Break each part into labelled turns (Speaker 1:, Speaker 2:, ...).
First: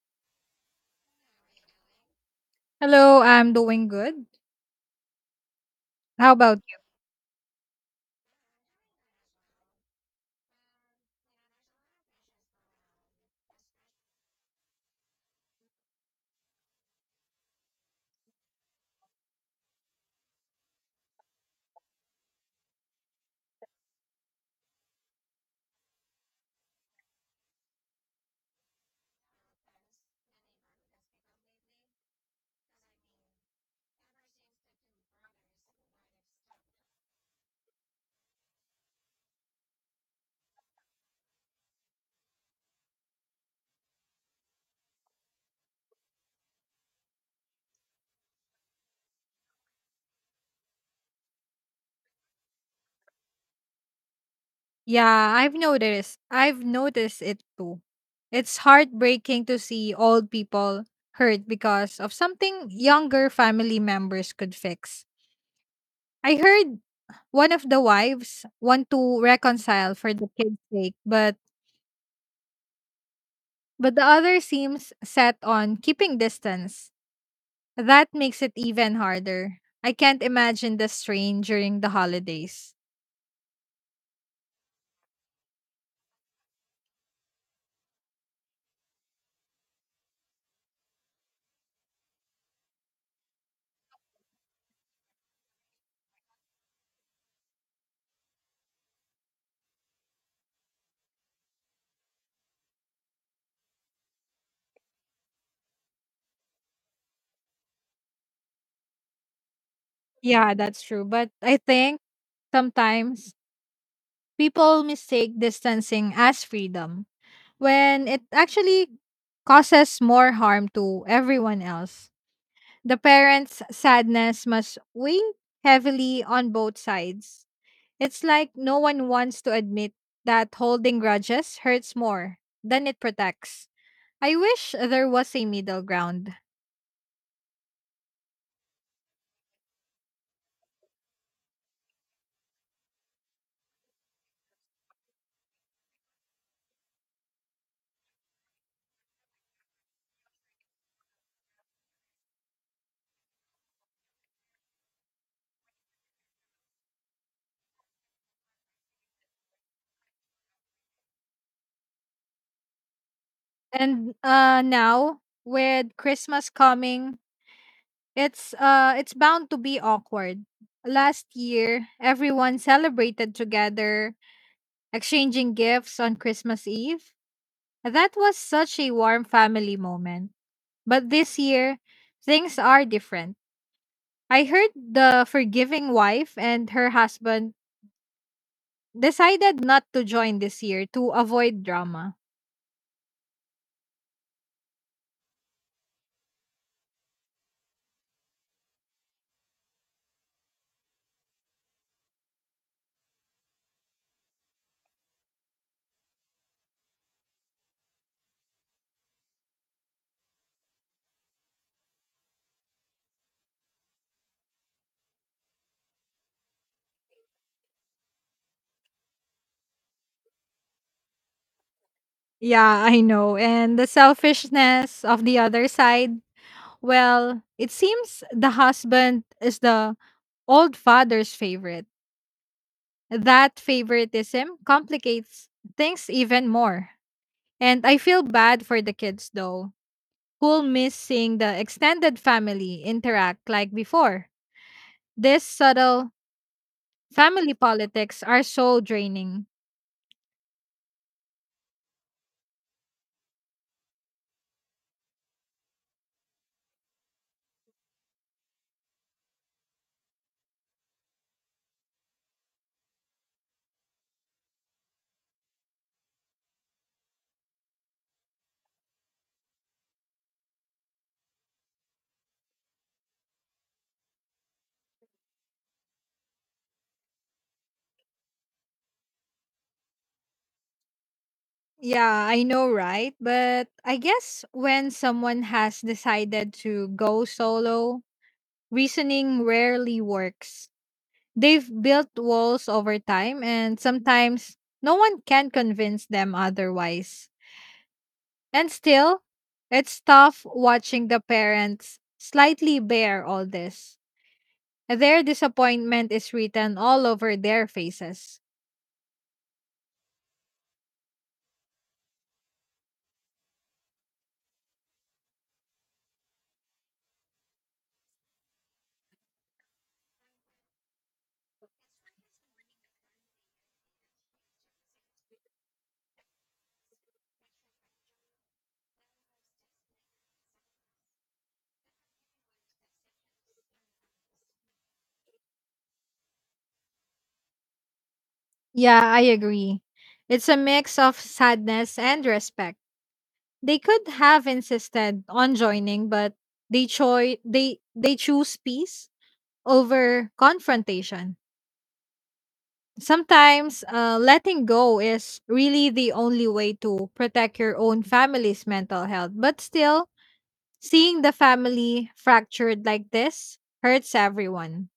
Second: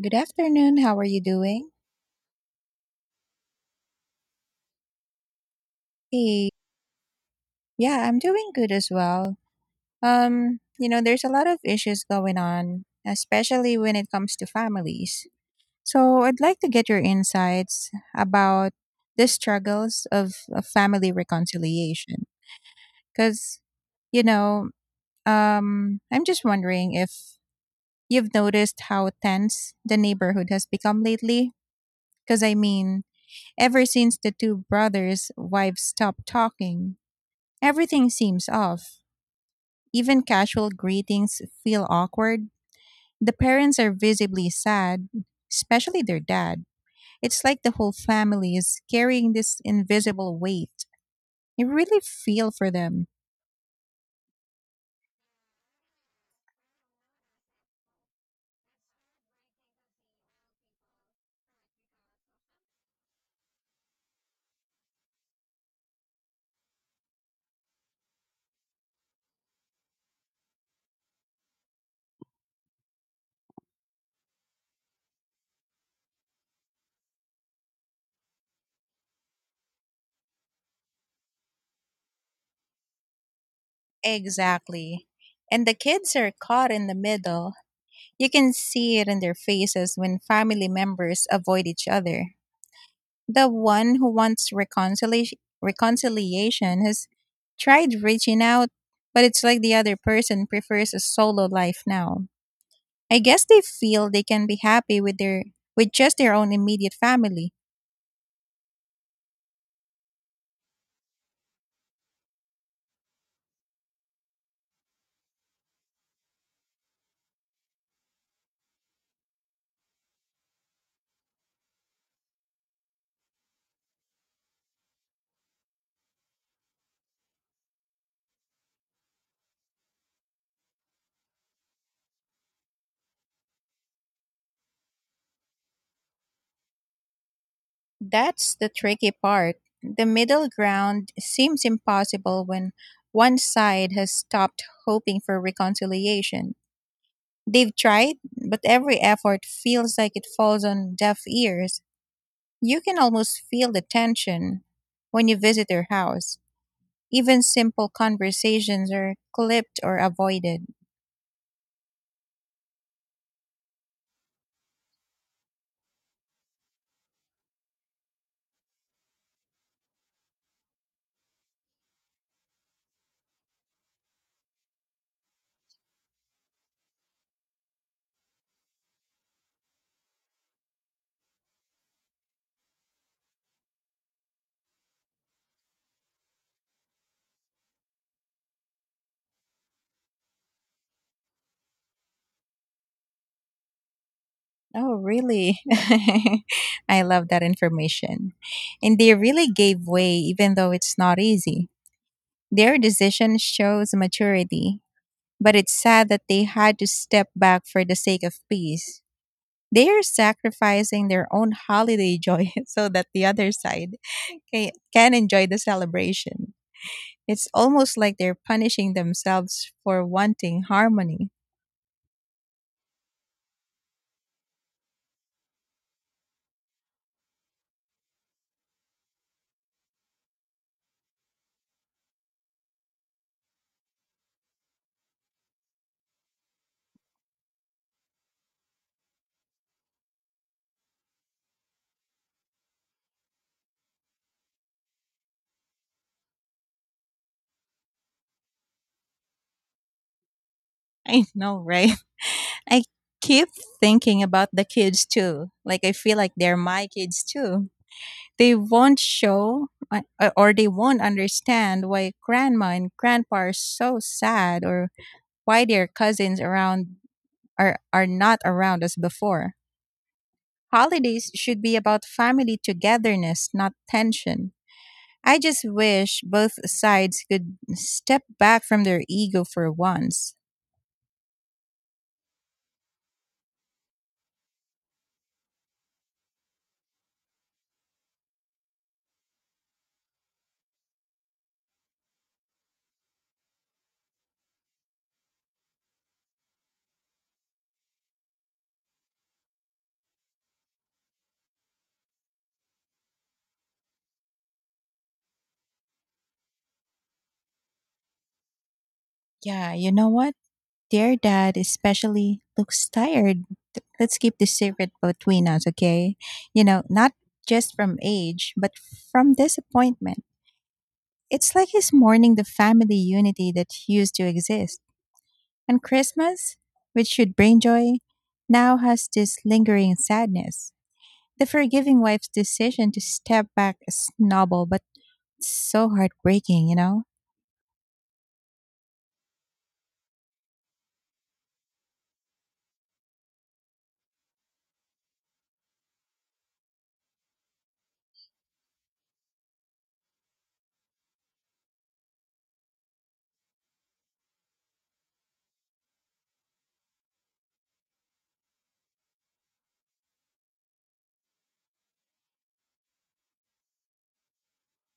Speaker 1: Good afternoon. How are you doing?
Speaker 2: Hello, I'm doing good. How
Speaker 1: Hey,
Speaker 2: about you?
Speaker 1: yeah, I'm doing good as well. There's a lot of issues going on, especially when it comes to families. So I'd like to get your insights about the struggles of family reconciliation. Because, you know, I'm just wondering if you've noticed how tense the neighborhood has become lately. Because, I mean, ever since the two brothers' wives stopped talking, everything seems off. Even casual greetings feel awkward. The parents are visibly sad, especially their dad. It's like the whole family is carrying this invisible weight. You really feel for them.
Speaker 2: Yeah, I've noticed. I've noticed it too. It's heartbreaking to see old people hurt because of something younger family members could fix. I heard one of the wives want to reconcile for the kid's sake, but the other seems set on keeping distance. That makes it even harder. I can't imagine the strain during the holidays.
Speaker 1: Exactly. And the kids are caught in the middle. You can see it in their faces when family members avoid each other. The one who wants reconciliation has tried reaching out, but it's like the other person prefers a solo life now. I guess they feel they can be happy with just their own immediate family.
Speaker 2: Yeah, that's true. But I think sometimes people mistake distancing as freedom when it actually causes more harm to everyone else. The parents' sadness must weigh heavily on both sides. It's like no one wants to admit that holding grudges hurts more than it protects. I wish there was a middle ground.
Speaker 1: That's the tricky part. The middle ground seems impossible when one side has stopped hoping for reconciliation. They've tried, but every effort feels like it falls on deaf ears. You can almost feel the tension when you visit their house. Even simple conversations are clipped or avoided.
Speaker 2: And Now, with Christmas coming, it's bound to be awkward. Last year, everyone celebrated together, exchanging gifts on Christmas Eve. That was such a warm family moment. But this year, things are different. I heard the forgiving wife and her husband decided not to join this year to avoid drama.
Speaker 1: Oh, really? I love that information. And they really gave way, even though it's not easy. Their decision shows maturity, but it's sad that they had to step back for the sake of peace. They are sacrificing their own holiday joy so that the other side can enjoy the celebration. It's almost like they're punishing themselves for wanting harmony.
Speaker 2: Yeah, I know. And the selfishness of the other side, well, it seems the husband is the old father's favorite. That favoritism complicates things even more. And I feel bad for the kids though, who'll miss seeing the extended family interact like before. This subtle family politics are so draining.
Speaker 1: I know, right? I keep thinking about the kids too. Like, I feel like they're my kids too. They won't show or they won't understand why grandma and grandpa are so sad or why their cousins around are not around as before. Holidays should be about family togetherness, not tension. I just wish both sides could step back from their ego for once.
Speaker 2: Yeah, I know, right? But I guess when someone has decided to go solo, reasoning rarely works. They've built walls over time, and sometimes no one can convince them otherwise. And still, it's tough watching the parents slightly bear all this. Their disappointment is written all over their faces.
Speaker 1: Yeah, you know what? Dear dad especially looks tired. Let's keep this secret between us, okay? Not just from age, but from disappointment. It's like he's mourning the family unity that used to exist. And Christmas, which should bring joy, now has this lingering sadness. The forgiving wife's decision to step back is noble, but so heartbreaking, you know?
Speaker 2: Yeah, I agree. It's a mix of sadness and respect. They could have insisted on joining, but they choi they choose peace over confrontation. Sometimes letting go is really the only way to protect your own family's mental health. But still, seeing the family fractured like this hurts everyone.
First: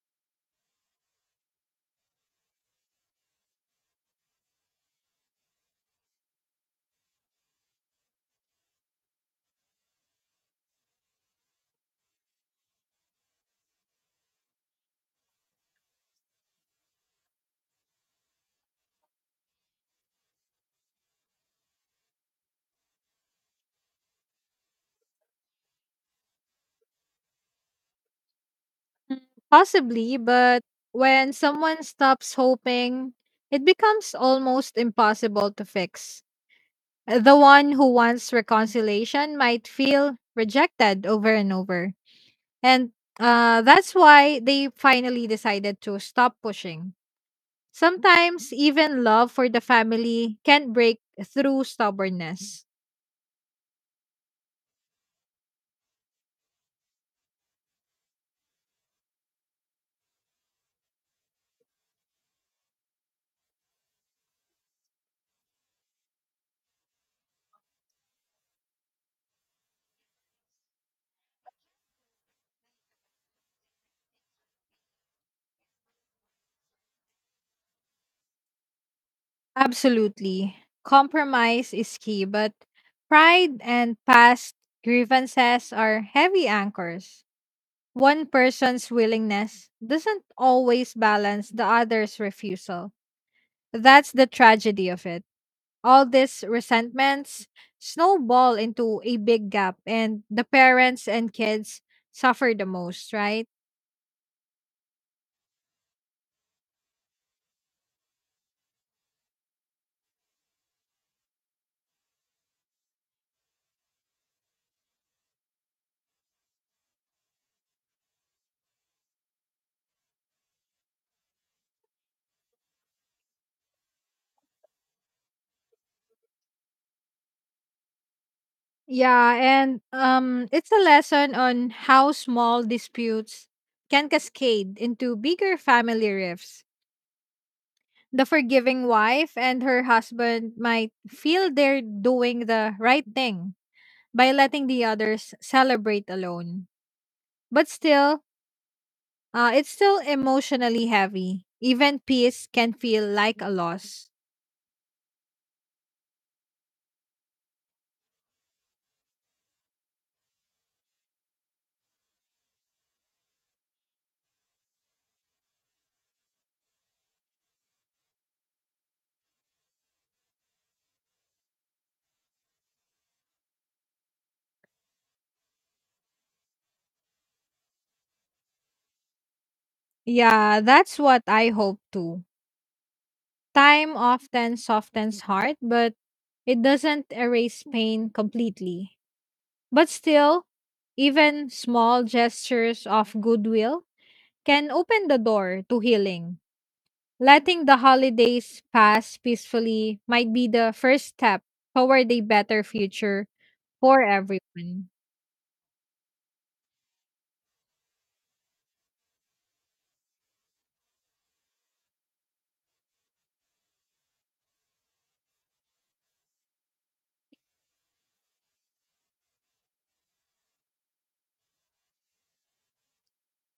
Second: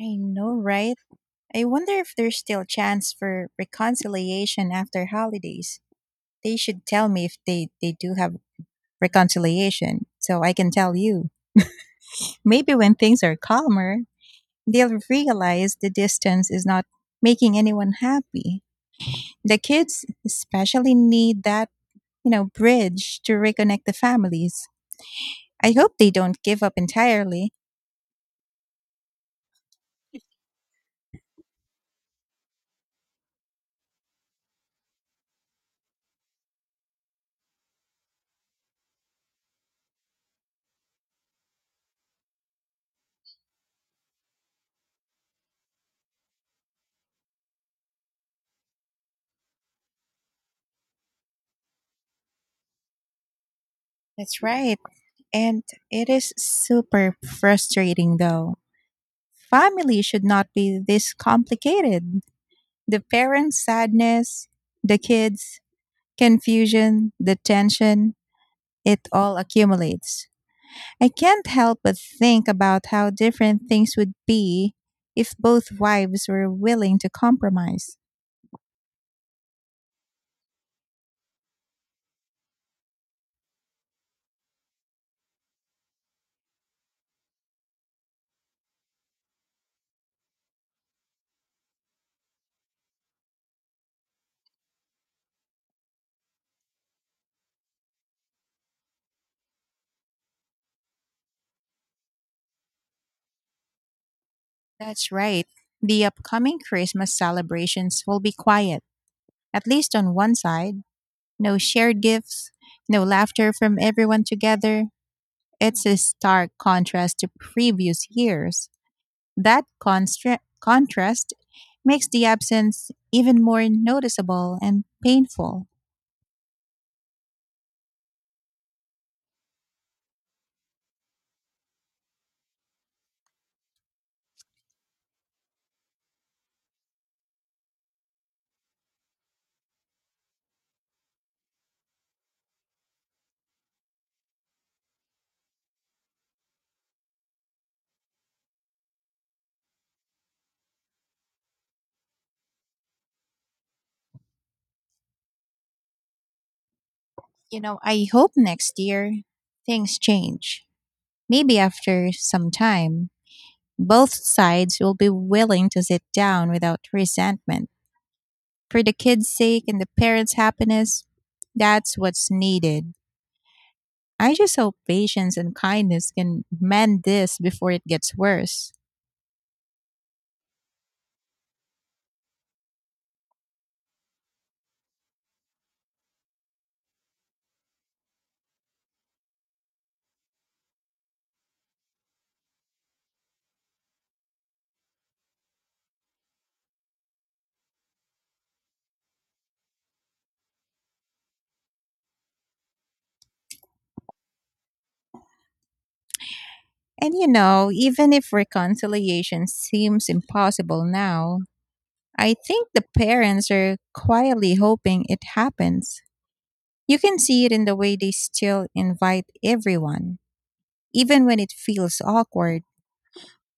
Speaker 1: I know, right? I wonder if there's still chance for reconciliation after holidays. They should tell me if they do have reconciliation so I can tell you. Maybe when things are calmer, they'll realize the distance is not making anyone happy. The kids especially need that, bridge to reconnect the families. I hope they don't give up entirely.
Speaker 2: Mm, possibly, but when someone stops hoping, it becomes almost impossible to fix. The one who wants reconciliation might feel rejected over and over. And That's why they finally decided to stop pushing. Sometimes even love for the family can break through stubbornness.
Speaker 1: That's right. And it is super frustrating though. Family should not be this complicated. The parents' sadness, the kids' confusion, the tension, it all accumulates. I can't help but think about how different things would be if both wives were willing to compromise.
Speaker 2: Absolutely. Compromise is key, but pride and past grievances are heavy anchors. One person's willingness doesn't always balance the other's refusal. That's the tragedy of it. All these resentments snowball into a big gap, and the parents and kids suffer the most, right?
Speaker 1: That's right. The upcoming Christmas celebrations will be quiet, at least on one side. No shared gifts, no laughter from everyone together. It's a stark contrast to previous years. That contrast makes the absence even more noticeable and painful.
Speaker 2: Yeah, and it's a lesson on how small disputes can cascade into bigger family rifts. The forgiving wife and her husband might feel they're doing the right thing by letting the others celebrate alone. But still, it's still emotionally heavy. Even peace can feel like a loss.
Speaker 1: I hope next year things change. Maybe after some time, both sides will be willing to sit down without resentment. For the kids' sake and the parents' happiness, that's what's needed. I just hope patience and kindness can mend this before it gets worse.
Speaker 2: Yeah, that's what I hope too. Time often softens heart, but it doesn't erase pain completely. But still, even small gestures of goodwill can open the door to healing. Letting the holidays pass peacefully might be the first step toward a better future for everyone.
Speaker 1: And even if reconciliation seems impossible now, I think the parents are quietly hoping it happens. You can see it in the way they still invite everyone, even when it feels awkward.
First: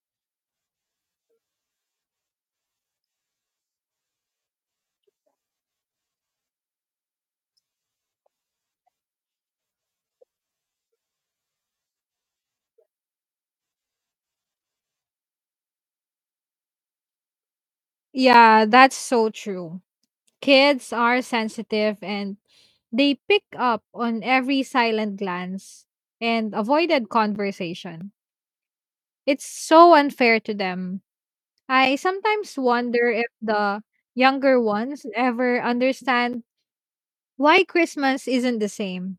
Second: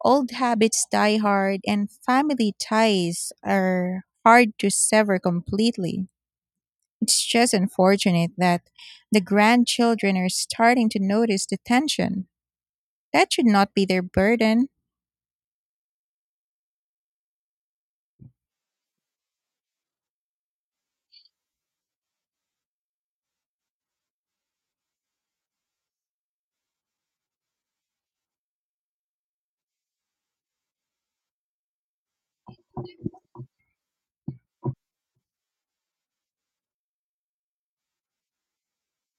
Speaker 1: Old habits die hard, and family ties are hard to sever completely. It's just unfortunate that the grandchildren are starting to notice the tension. That should not be their burden.
Speaker 2: Yeah, that's so true. Kids are sensitive and they pick up on every silent glance and avoided conversation. It's so unfair to them. I sometimes wonder if the younger ones ever understand why Christmas isn't the same.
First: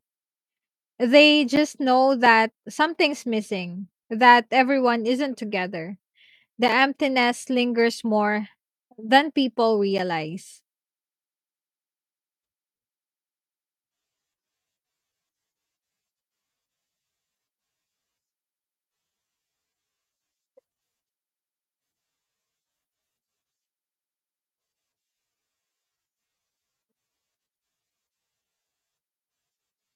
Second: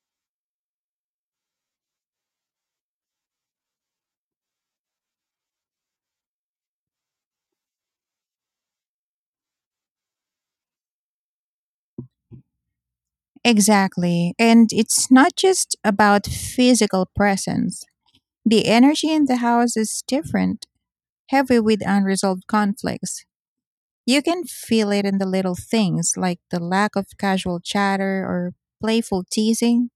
Speaker 2: They just know that something's missing, that everyone isn't together. The emptiness lingers more than people realize.
Speaker 1: Exactly. And it's not just about physical presence. The energy in the house is different, heavy with unresolved conflicts. You can feel it in the little things, like the lack of casual chatter or playful teasing.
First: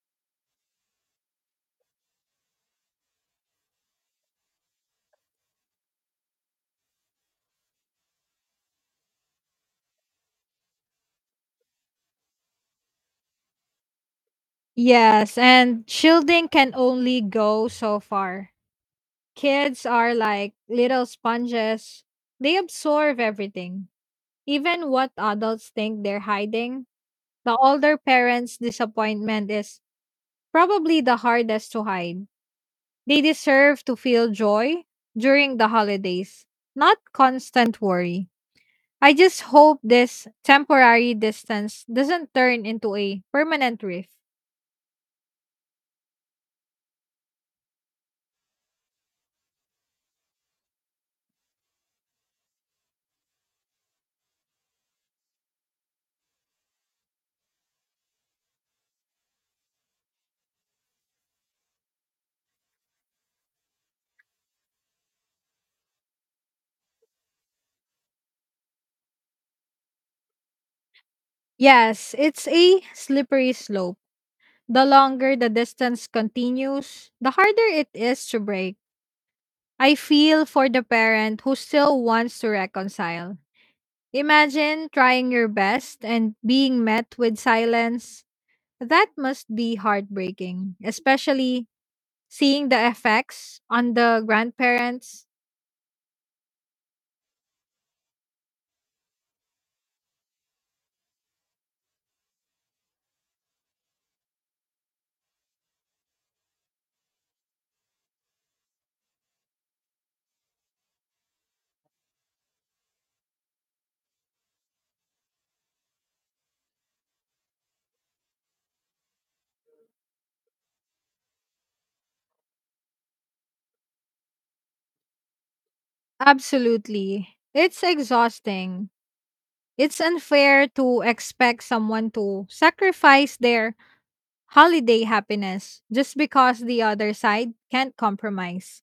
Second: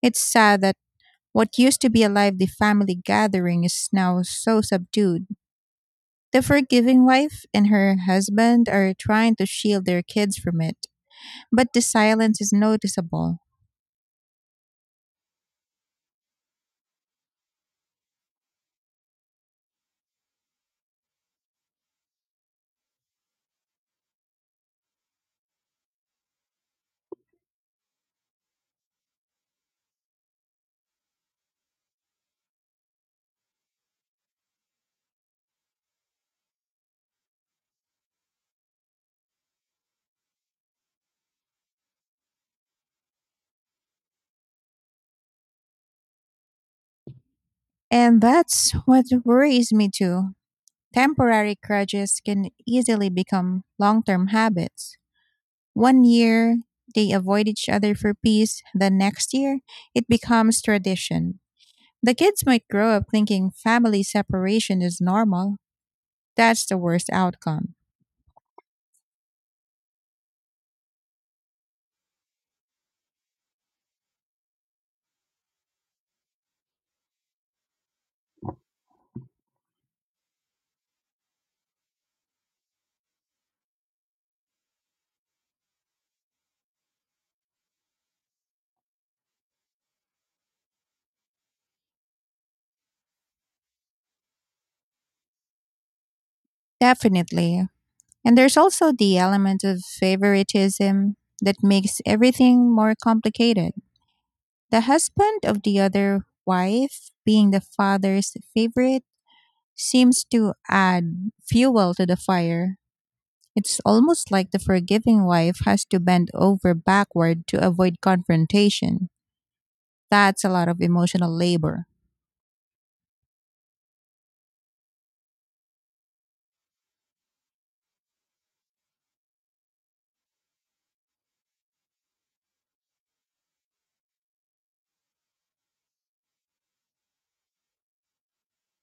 Speaker 1: It's sad that what used to be a lively family gathering is now so subdued. The forgiving wife and her husband are trying to shield their kids from it, but the silence is noticeable.
Speaker 2: Yes, and shielding can only go so far. Kids are like little sponges, they absorb everything, even what adults think they're hiding. The older parents' disappointment is probably the hardest to hide. They deserve to feel joy during the holidays, not constant worry. I just hope this temporary distance doesn't turn into a permanent rift.
Speaker 1: And that's what worries me too. Temporary grudges can easily become long term habits. One year, they avoid each other for peace. The next year, it becomes tradition. The kids might grow up thinking family separation is normal. That's the worst outcome.
Speaker 2: Yes, it's a slippery slope. The longer the distance continues, the harder it is to break. I feel for the parent who still wants to reconcile. Imagine trying your best and being met with silence. That must be heartbreaking, especially seeing the effects on the grandparents.
Speaker 1: Definitely. And there's also the element of favoritism that makes everything more complicated. The husband of the other wife, being the father's favorite, seems to add fuel to the fire. It's almost like the forgiving wife has to bend over backward to avoid confrontation. That's a lot of emotional labor.
Speaker 2: Absolutely. It's exhausting. It's unfair to expect someone to sacrifice their holiday happiness just because the other side can't compromise.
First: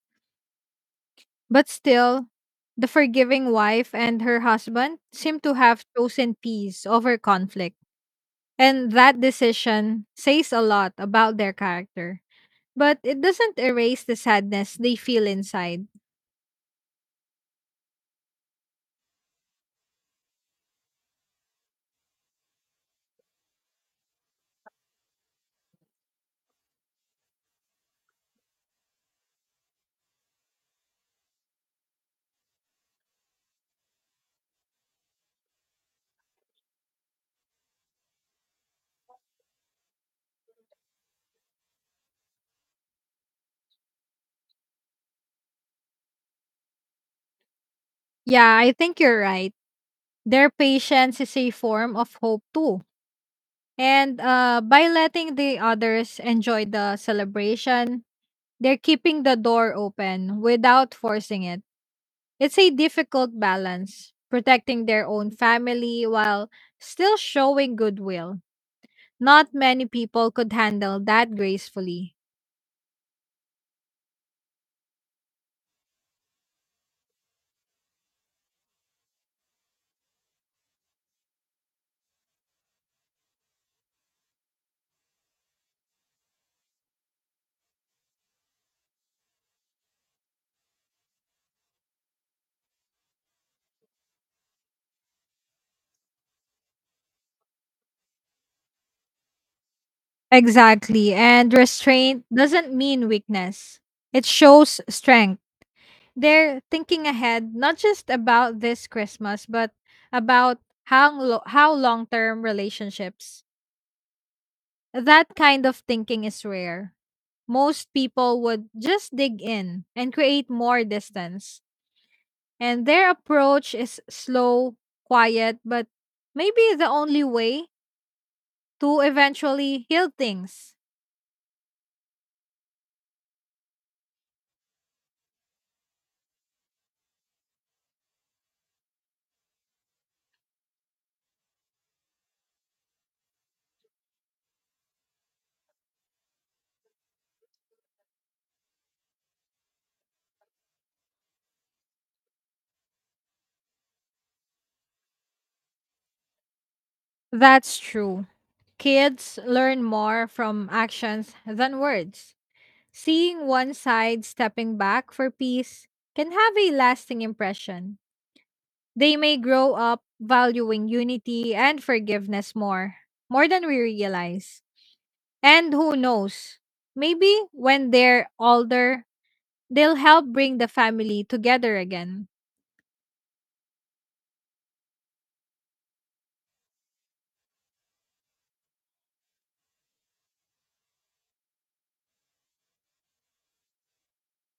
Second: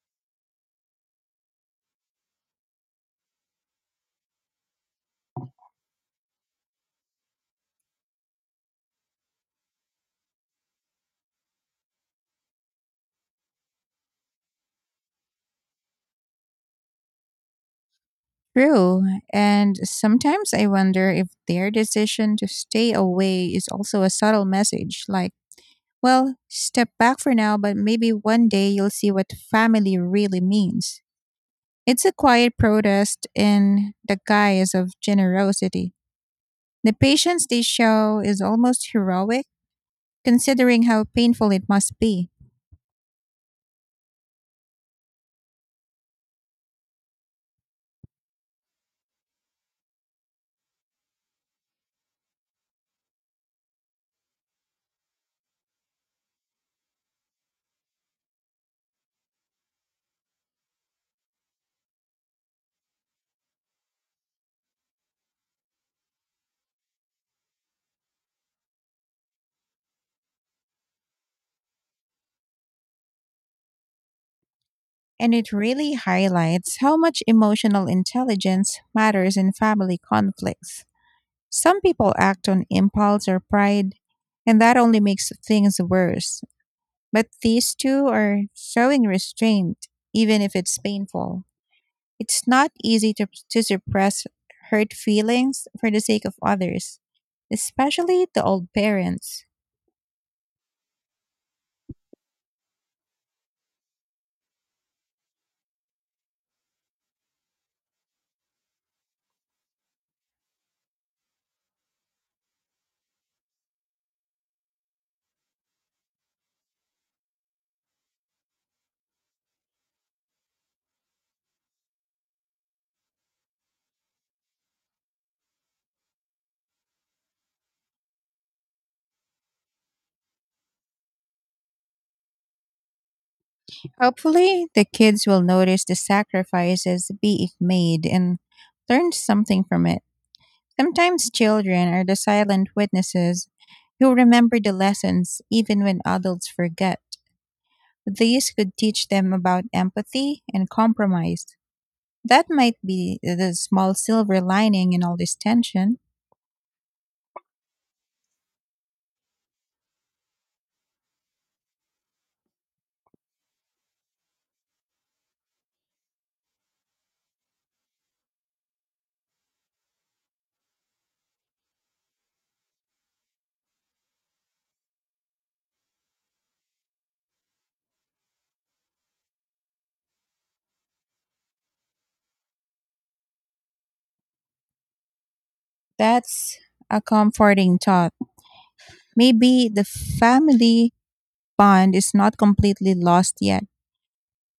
Speaker 2: But still, the forgiving wife and her husband seem to have chosen peace over conflict. And that decision says a lot about their character, but it doesn't erase the sadness they feel inside.
Speaker 1: True, and sometimes I wonder if their decision to stay away is also a subtle message like, well, step back for now, but maybe one day you'll see what family really means. It's a quiet protest in the guise of generosity. The patience they show is almost heroic, considering how painful it must be,
Speaker 2: Yeah, I think you're right. Their patience is a form of hope too. And By letting the others enjoy the celebration, they're keeping the door open without forcing it. It's a difficult balance, protecting their own family while still showing goodwill. Not many people could handle that gracefully.
Speaker 1: and it really highlights how much emotional intelligence matters in family conflicts. Some people act on impulse or pride, and that only makes things worse. But these two are showing restraint, even if it's painful. It's not easy to suppress hurt feelings for the sake of others, especially the old parents.
Speaker 2: Exactly. And restraint doesn't mean weakness, it shows strength. They're thinking ahead, not just about this Christmas, but about how long term relationships. That kind of thinking is rare. Most people would just dig in and create more distance. And their approach is slow, quiet, but maybe the only way to eventually heal things.
Speaker 1: Hopefully, the kids will notice the sacrifices being made and learn something from it. Sometimes children are the silent witnesses who remember the lessons even when adults forget. These could teach them about empathy and compromise. That might be the small silver lining in all this tension.
Speaker 2: That's true. Kids learn more from actions than words. Seeing one side stepping back for peace can have a lasting impression. They may grow up valuing unity and forgiveness more than we realize. And who knows, maybe when they're older, they'll help bring the family together again.
Speaker 1: That's a comforting thought. Maybe the family bond is not completely lost yet.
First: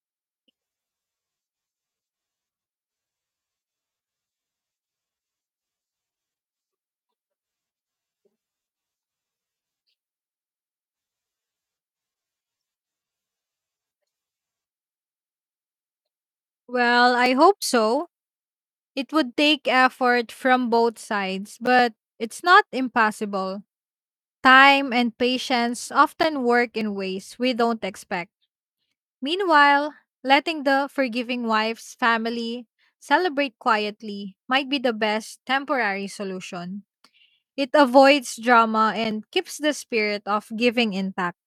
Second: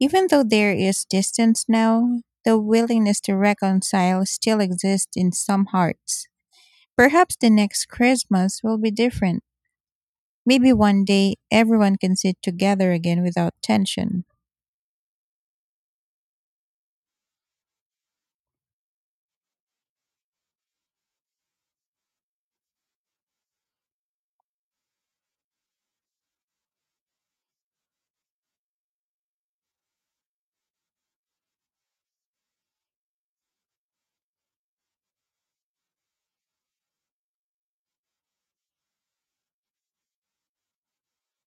Speaker 1: Even though there is distance now, the willingness to reconcile still exists in some hearts. Perhaps the next Christmas will be different. Maybe one day everyone can sit together again without tension.
Speaker 2: Well, I hope so. It would take effort from both sides, but it's not impossible. Time and patience often work in ways we don't expect. Meanwhile, letting the forgiving wife's family celebrate quietly might be the best temporary solution. It avoids drama and keeps the spirit of giving intact.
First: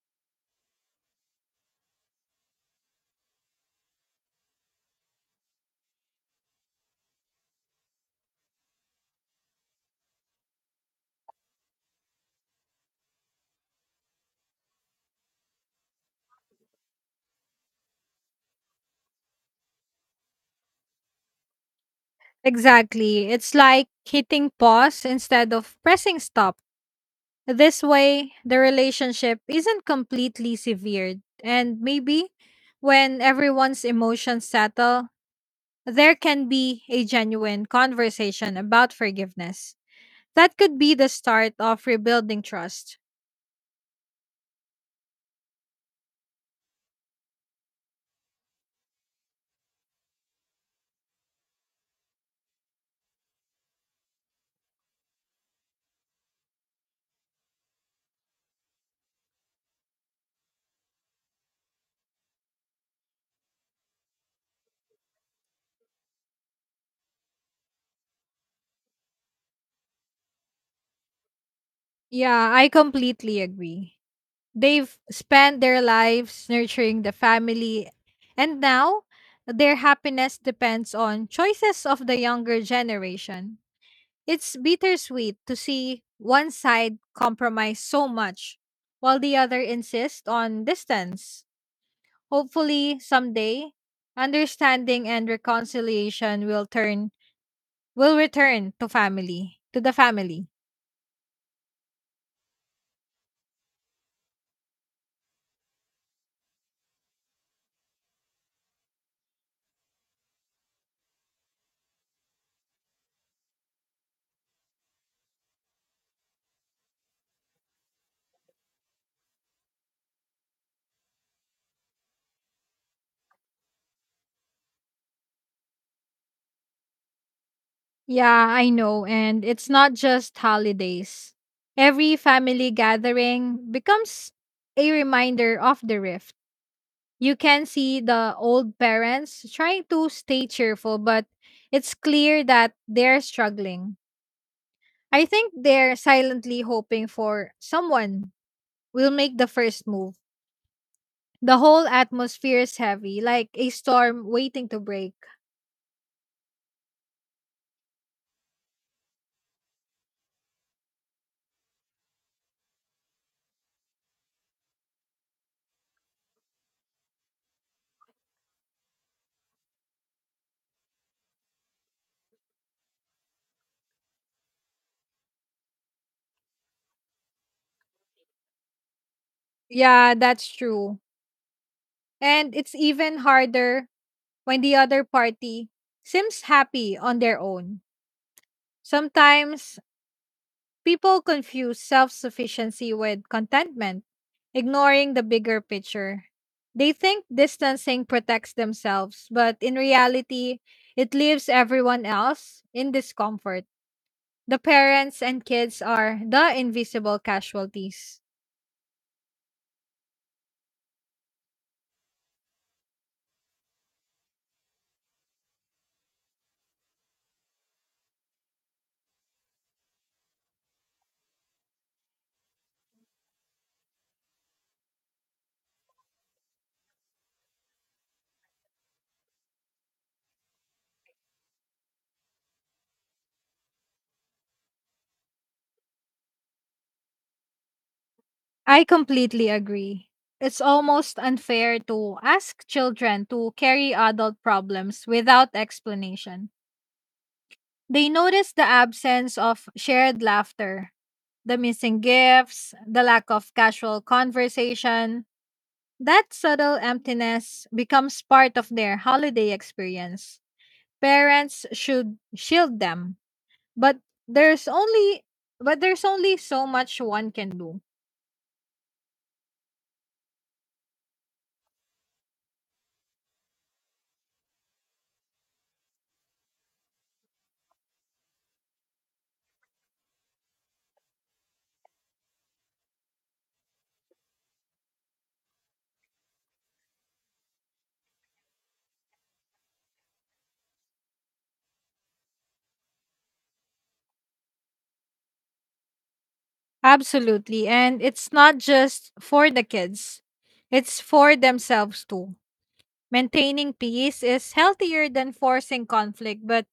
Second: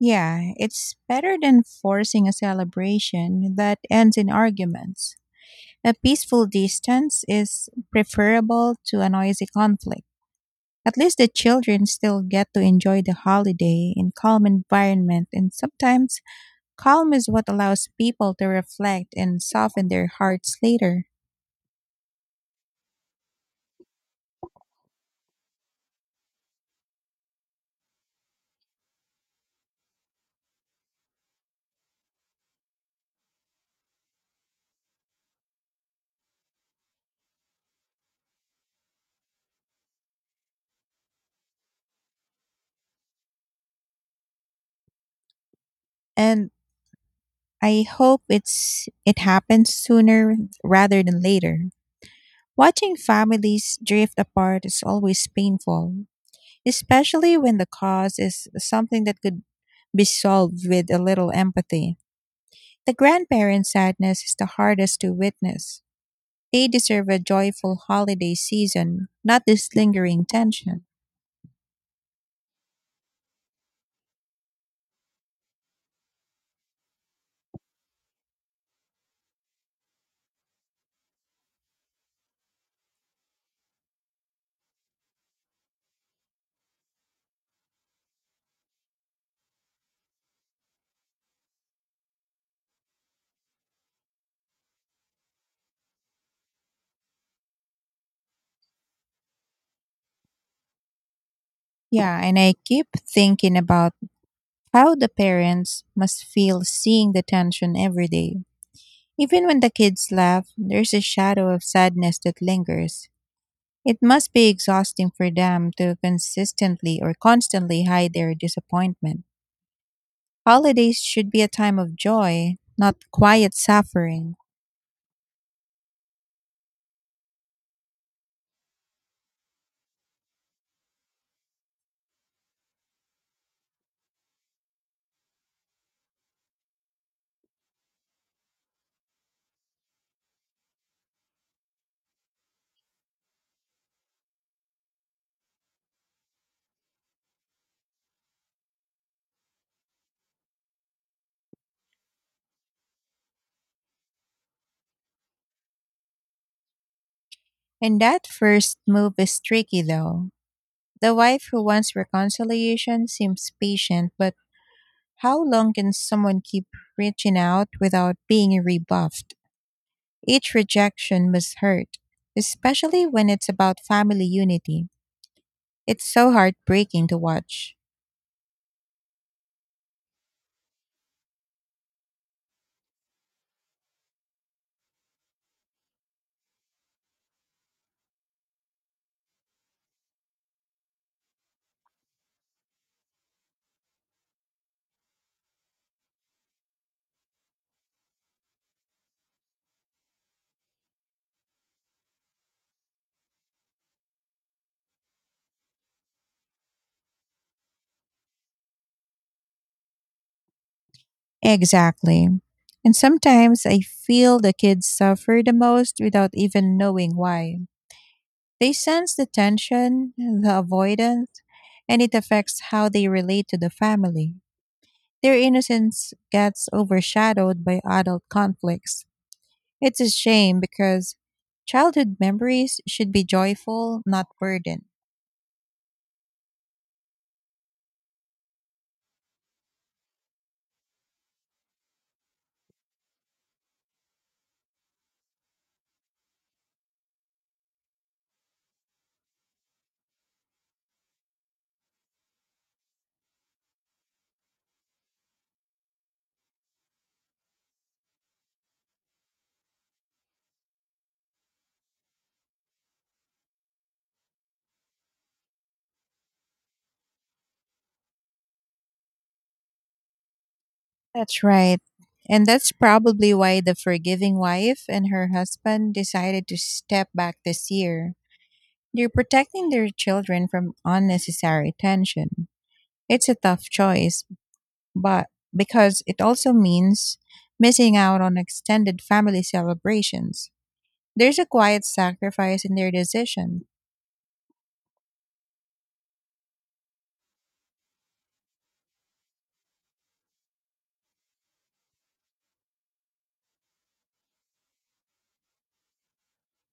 Speaker 1: Yeah, it's better than forcing a celebration that ends in arguments. A peaceful distance is preferable to a noisy conflict. At least the children still get to enjoy the holiday in calm environment, and sometimes calm is what allows people to reflect and soften their hearts later.
Speaker 2: Exactly. It's like hitting pause instead of pressing stop. This way, the relationship isn't completely severed, and maybe when everyone's emotions settle, there can be a genuine conversation about forgiveness. That could be the start of rebuilding trust.
Speaker 1: And I hope it happens sooner rather than later. Watching families drift apart is always painful, especially when the cause is something that could be solved with a little empathy. The grandparents' sadness is the hardest to witness. They deserve a joyful holiday season, not this lingering tension.
Speaker 2: Yeah, I completely agree. They've spent their lives nurturing the family, and now their happiness depends on choices of the younger generation. It's bittersweet to see one side compromise so much while the other insists on distance. Hopefully, someday, understanding and reconciliation will return to the family.
Speaker 1: Yeah, and I keep thinking about how the parents must feel seeing the tension every day. Even when the kids laugh, there's a shadow of sadness that lingers. It must be exhausting for them to consistently or constantly hide their disappointment. Holidays should be a time of joy, not quiet suffering.
Speaker 2: Yeah, I know, and it's not just holidays. Every family gathering becomes a reminder of the rift. You can see the old parents trying to stay cheerful, but it's clear that they're struggling. I think they're silently hoping for someone will make the first move. The whole atmosphere is heavy, like a storm waiting to break.
Speaker 1: And that first move is tricky, though. The wife who wants reconciliation seems patient, but how long can someone keep reaching out without being rebuffed? Each rejection must hurt, especially when it's about family unity. It's so heartbreaking to watch.
Speaker 2: Yeah, that's true. And it's even harder when the other party seems happy on their own. Sometimes people confuse self sufficiency with contentment, ignoring the bigger picture. They think distancing protects themselves, but in reality, it leaves everyone else in discomfort. The parents and kids are the invisible casualties.
Speaker 1: Exactly. And sometimes I feel the kids suffer the most without even knowing why. They sense the tension, the avoidance, and it affects how they relate to the family. Their innocence gets overshadowed by adult conflicts. It's a shame because childhood memories should be joyful, not burdened.
Speaker 2: I completely agree. It's almost unfair to ask children to carry adult problems without explanation. They notice the absence of shared laughter, the missing gifts, the lack of casual conversation. That subtle emptiness becomes part of their holiday experience. Parents should shield them, but there's only there's only so much one can do.
Speaker 1: That's right. And that's probably why the forgiving wife and her husband decided to step back this year. They're protecting their children from unnecessary tension. It's a tough choice, but because it also means missing out on extended family celebrations. There's a quiet sacrifice in their decision.
Speaker 2: Absolutely. And it's not just for the kids, it's for themselves too. Maintaining peace is healthier than forcing conflict, but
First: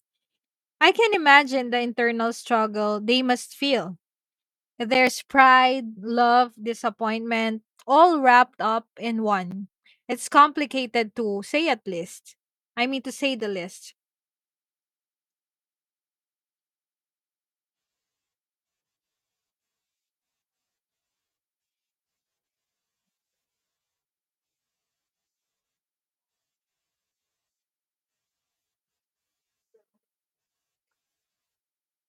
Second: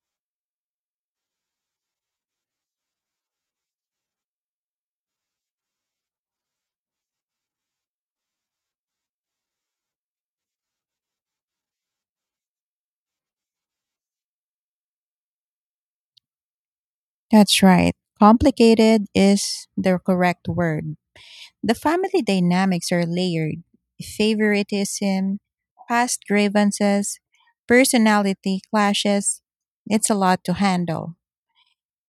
Speaker 2: I can imagine the internal struggle they must feel. There's pride, love, disappointment, all wrapped up in one. It's complicated to say at least. I mean, to say the list.
Speaker 1: That's right. Complicated is the correct word. The family dynamics are layered: favoritism, past grievances, personality clashes. It's a lot to handle.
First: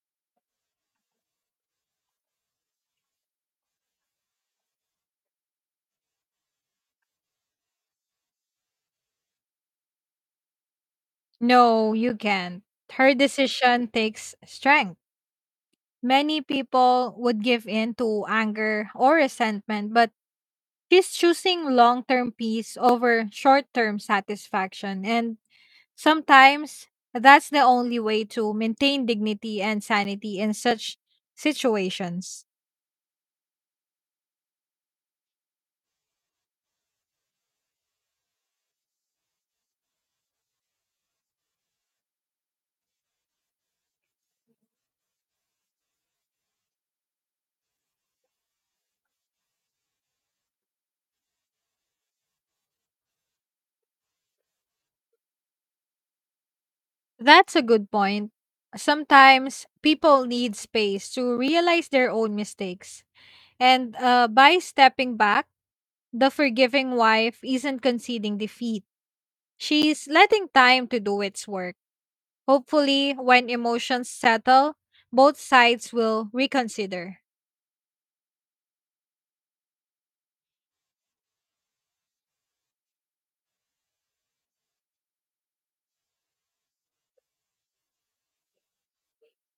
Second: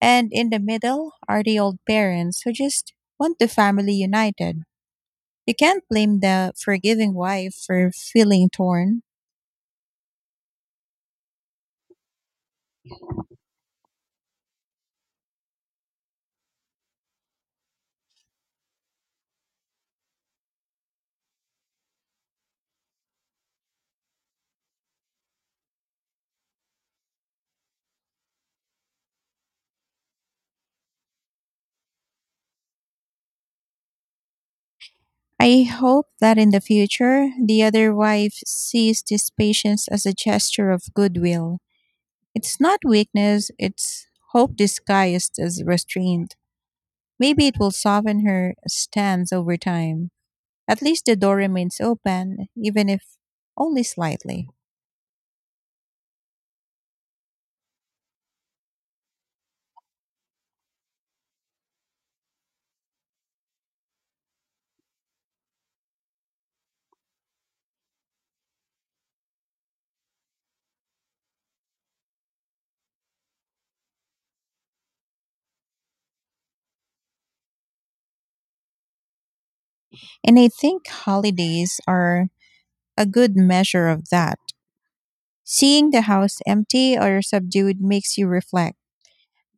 Speaker 1: And in the middle are the old parents who just want the family united. You can't blame the forgiving wife for feeling torn.
Speaker 2: No, you can't. Her decision takes strength. Many people would give in to anger or resentment, but she's choosing long term peace over short term satisfaction. And sometimes that's the only way to maintain dignity and sanity in such situations.
Speaker 1: I hope that in the future, the other wife sees this patience as a gesture of goodwill. It's not weakness, it's hope disguised as restraint. Maybe it will soften her stance over time. At least the door remains open, even if only slightly.
Speaker 2: That's a good point. Sometimes people need space to realize their own mistakes. And By stepping back, the forgiving wife isn't conceding defeat. She's letting time to do its work. Hopefully, when emotions settle, both sides will reconsider.
Speaker 1: And I think holidays are a good measure of that. Seeing the house empty or subdued makes you reflect.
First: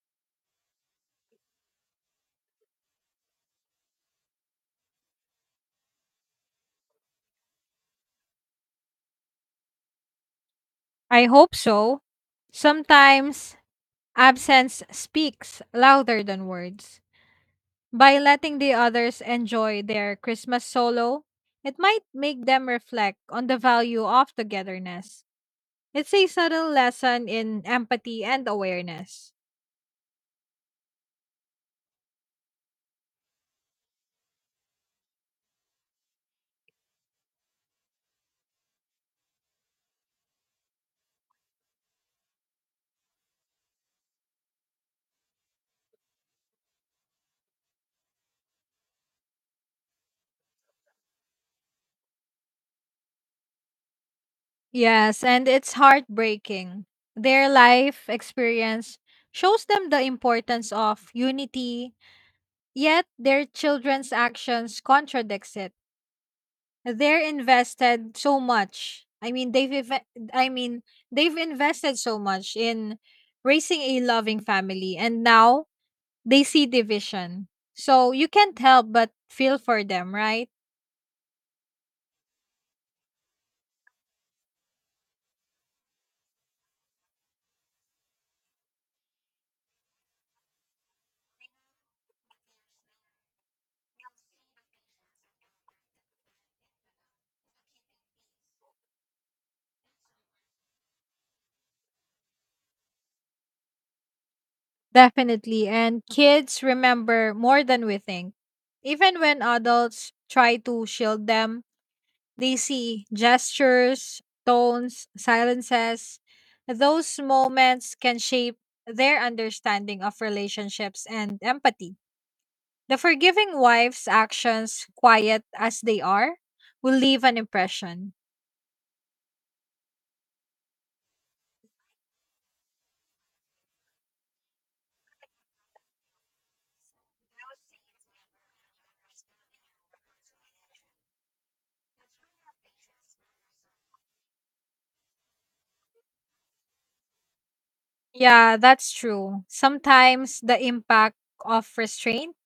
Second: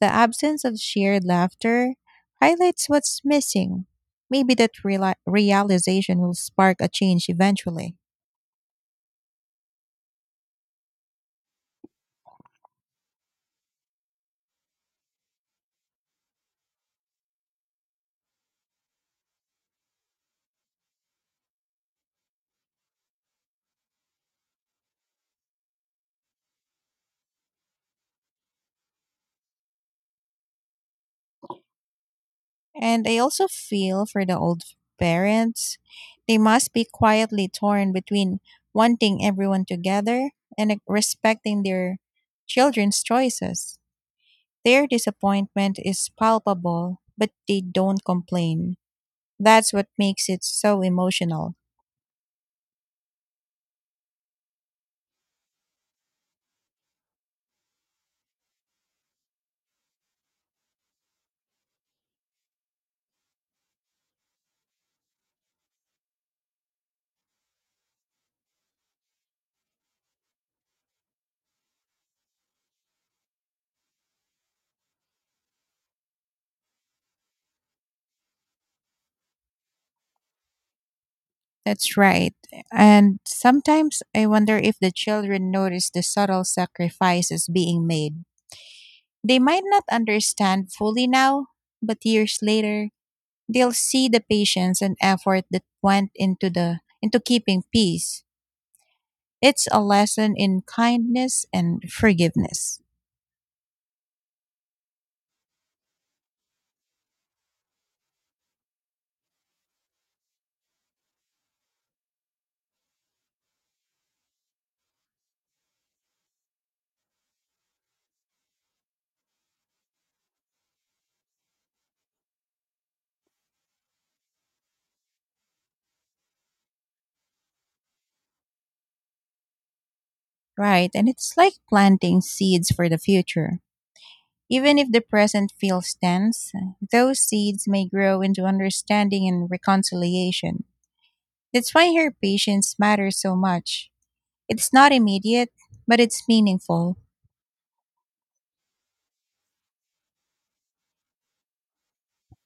Speaker 1: The absence of shared laughter highlights what's missing. Maybe that realization will spark a change eventually.
Speaker 2: I hope so. Sometimes absence speaks louder than words. By letting the others enjoy their Christmas solo, it might make them reflect on the value of togetherness. It's a subtle lesson in empathy and awareness.
Speaker 1: And I also feel for the old parents. They must be quietly torn between wanting everyone together and respecting their children's choices. Their disappointment is palpable, but they don't complain. That's what makes it so emotional.
Speaker 2: Yes, and it's heartbreaking. Their life experience shows them the importance of unity. Yet their children's actions contradicts it. They're invested so much. I mean, they've ev- I mean, They've invested so much in raising a loving family and now they see division. So you can't help but feel for them, right?
Speaker 1: That's right. And sometimes I wonder if the children notice the subtle sacrifices being made. They might not understand fully now, but years later, they'll see the patience and effort that went into keeping peace. It's a lesson in kindness and forgiveness,
Speaker 2: Definitely. And kids remember more than we think. Even when adults try to shield them, they see gestures, tones, silences. Those moments can shape their understanding of relationships and empathy. The forgiving wife's actions, quiet as they are, will leave an impression.
Speaker 1: right? And it's like planting seeds for the future. Even if the present feels tense, those seeds may grow into understanding and reconciliation. That's why her patience matters so much. It's not immediate, but it's meaningful.
Speaker 2: Yeah, that's true. Sometimes the impact of restraint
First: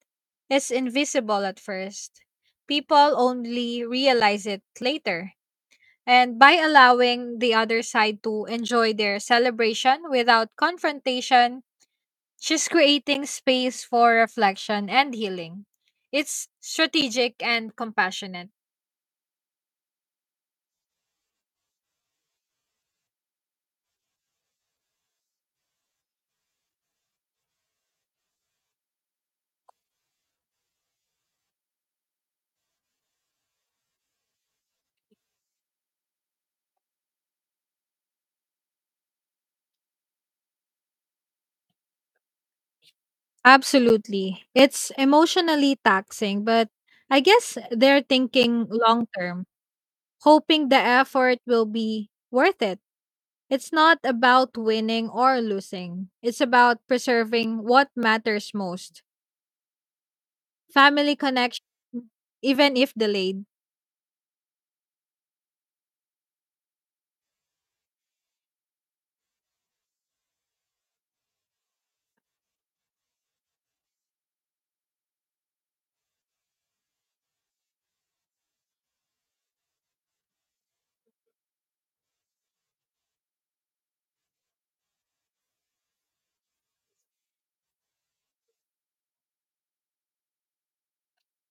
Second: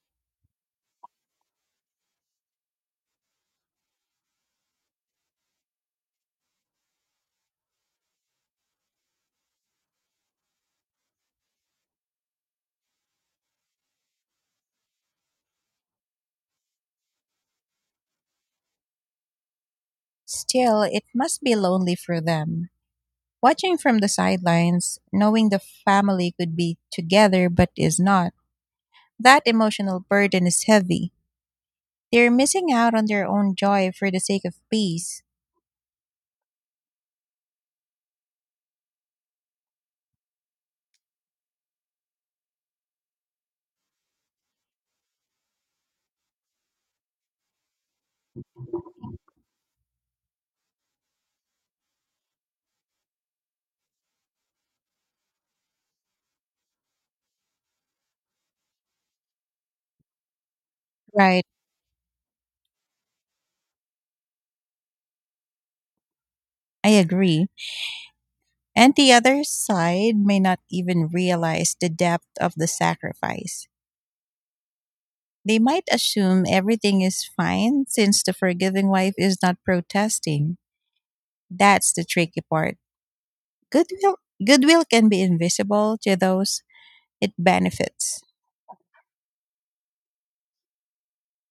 Speaker 2: is invisible at first. People only realize it later. And by allowing the other side to enjoy their celebration without confrontation, she's creating space for reflection and healing. It's strategic and compassionate.
Speaker 1: Still, it must be lonely for them. Watching from the sidelines, knowing the family could be together but is not, that emotional burden is heavy. They're missing out on their own joy for the sake of peace.
Speaker 2: Absolutely. It's emotionally taxing, but I guess they're thinking long term, hoping the effort will be worth it. It's not about winning or losing, it's about preserving what matters most: family
Speaker 1: Right,
Speaker 2: connection, even if delayed.
Speaker 1: I agree. And the other side may not even realize the depth of the sacrifice. They might assume everything is fine since the forgiving wife is not protesting. That's the tricky part. Goodwill, goodwill can be invisible to those it benefits.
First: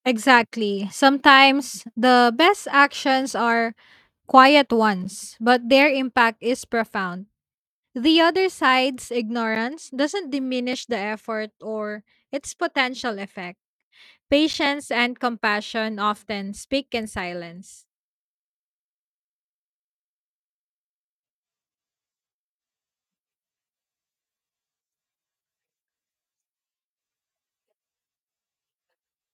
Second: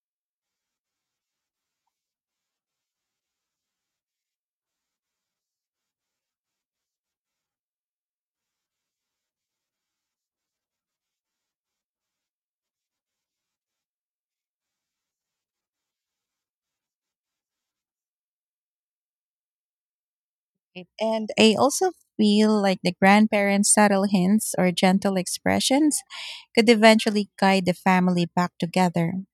Speaker 2: Exactly. Sometimes the best actions are quiet ones, but their impact is profound. The other side's ignorance doesn't diminish the effort or its potential effect. Patience and compassion often speak in silence.
Speaker 1: Right. And I also feel like the grandparents' subtle hints or gentle expressions could eventually guide the family back together.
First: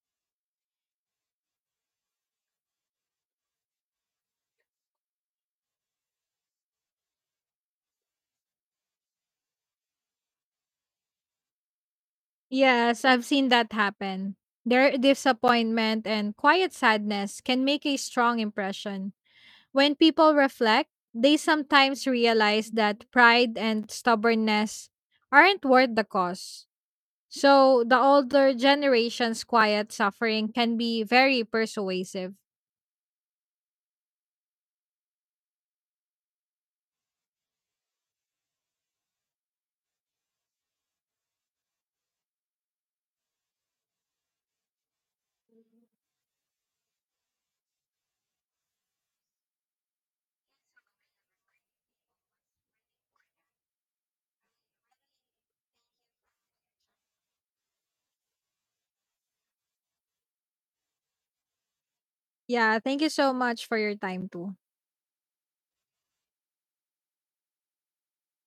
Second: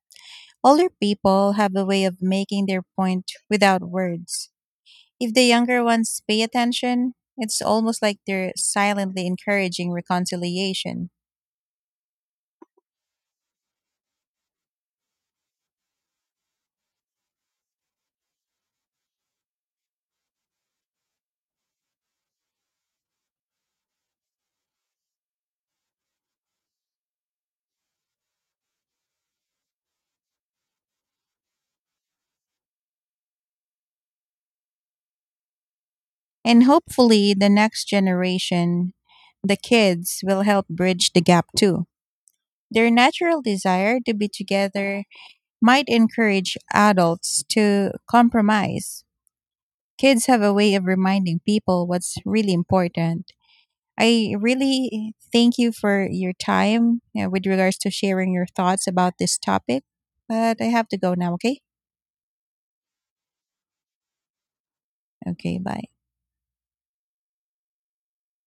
Speaker 1: Older people have a way of making their point without words. If the younger ones pay attention, it's almost like they're silently encouraging reconciliation.
Speaker 2: Yes, I've seen that happen. Their disappointment and quiet sadness can make a strong impression. When people reflect, they sometimes realize that pride and stubbornness aren't worth the cost. So, the older generation's quiet suffering can be very persuasive.
Speaker 1: And hopefully, the next generation, the kids, will help bridge the gap too. Their natural desire to be together might encourage adults to compromise. Kids have a way of reminding people what's really important. I really thank you for your time with regards to sharing your thoughts about this topic, but I have to go now, okay?
Speaker 2: Yeah, thank you so much for your time too.
Speaker 1: Okay, bye.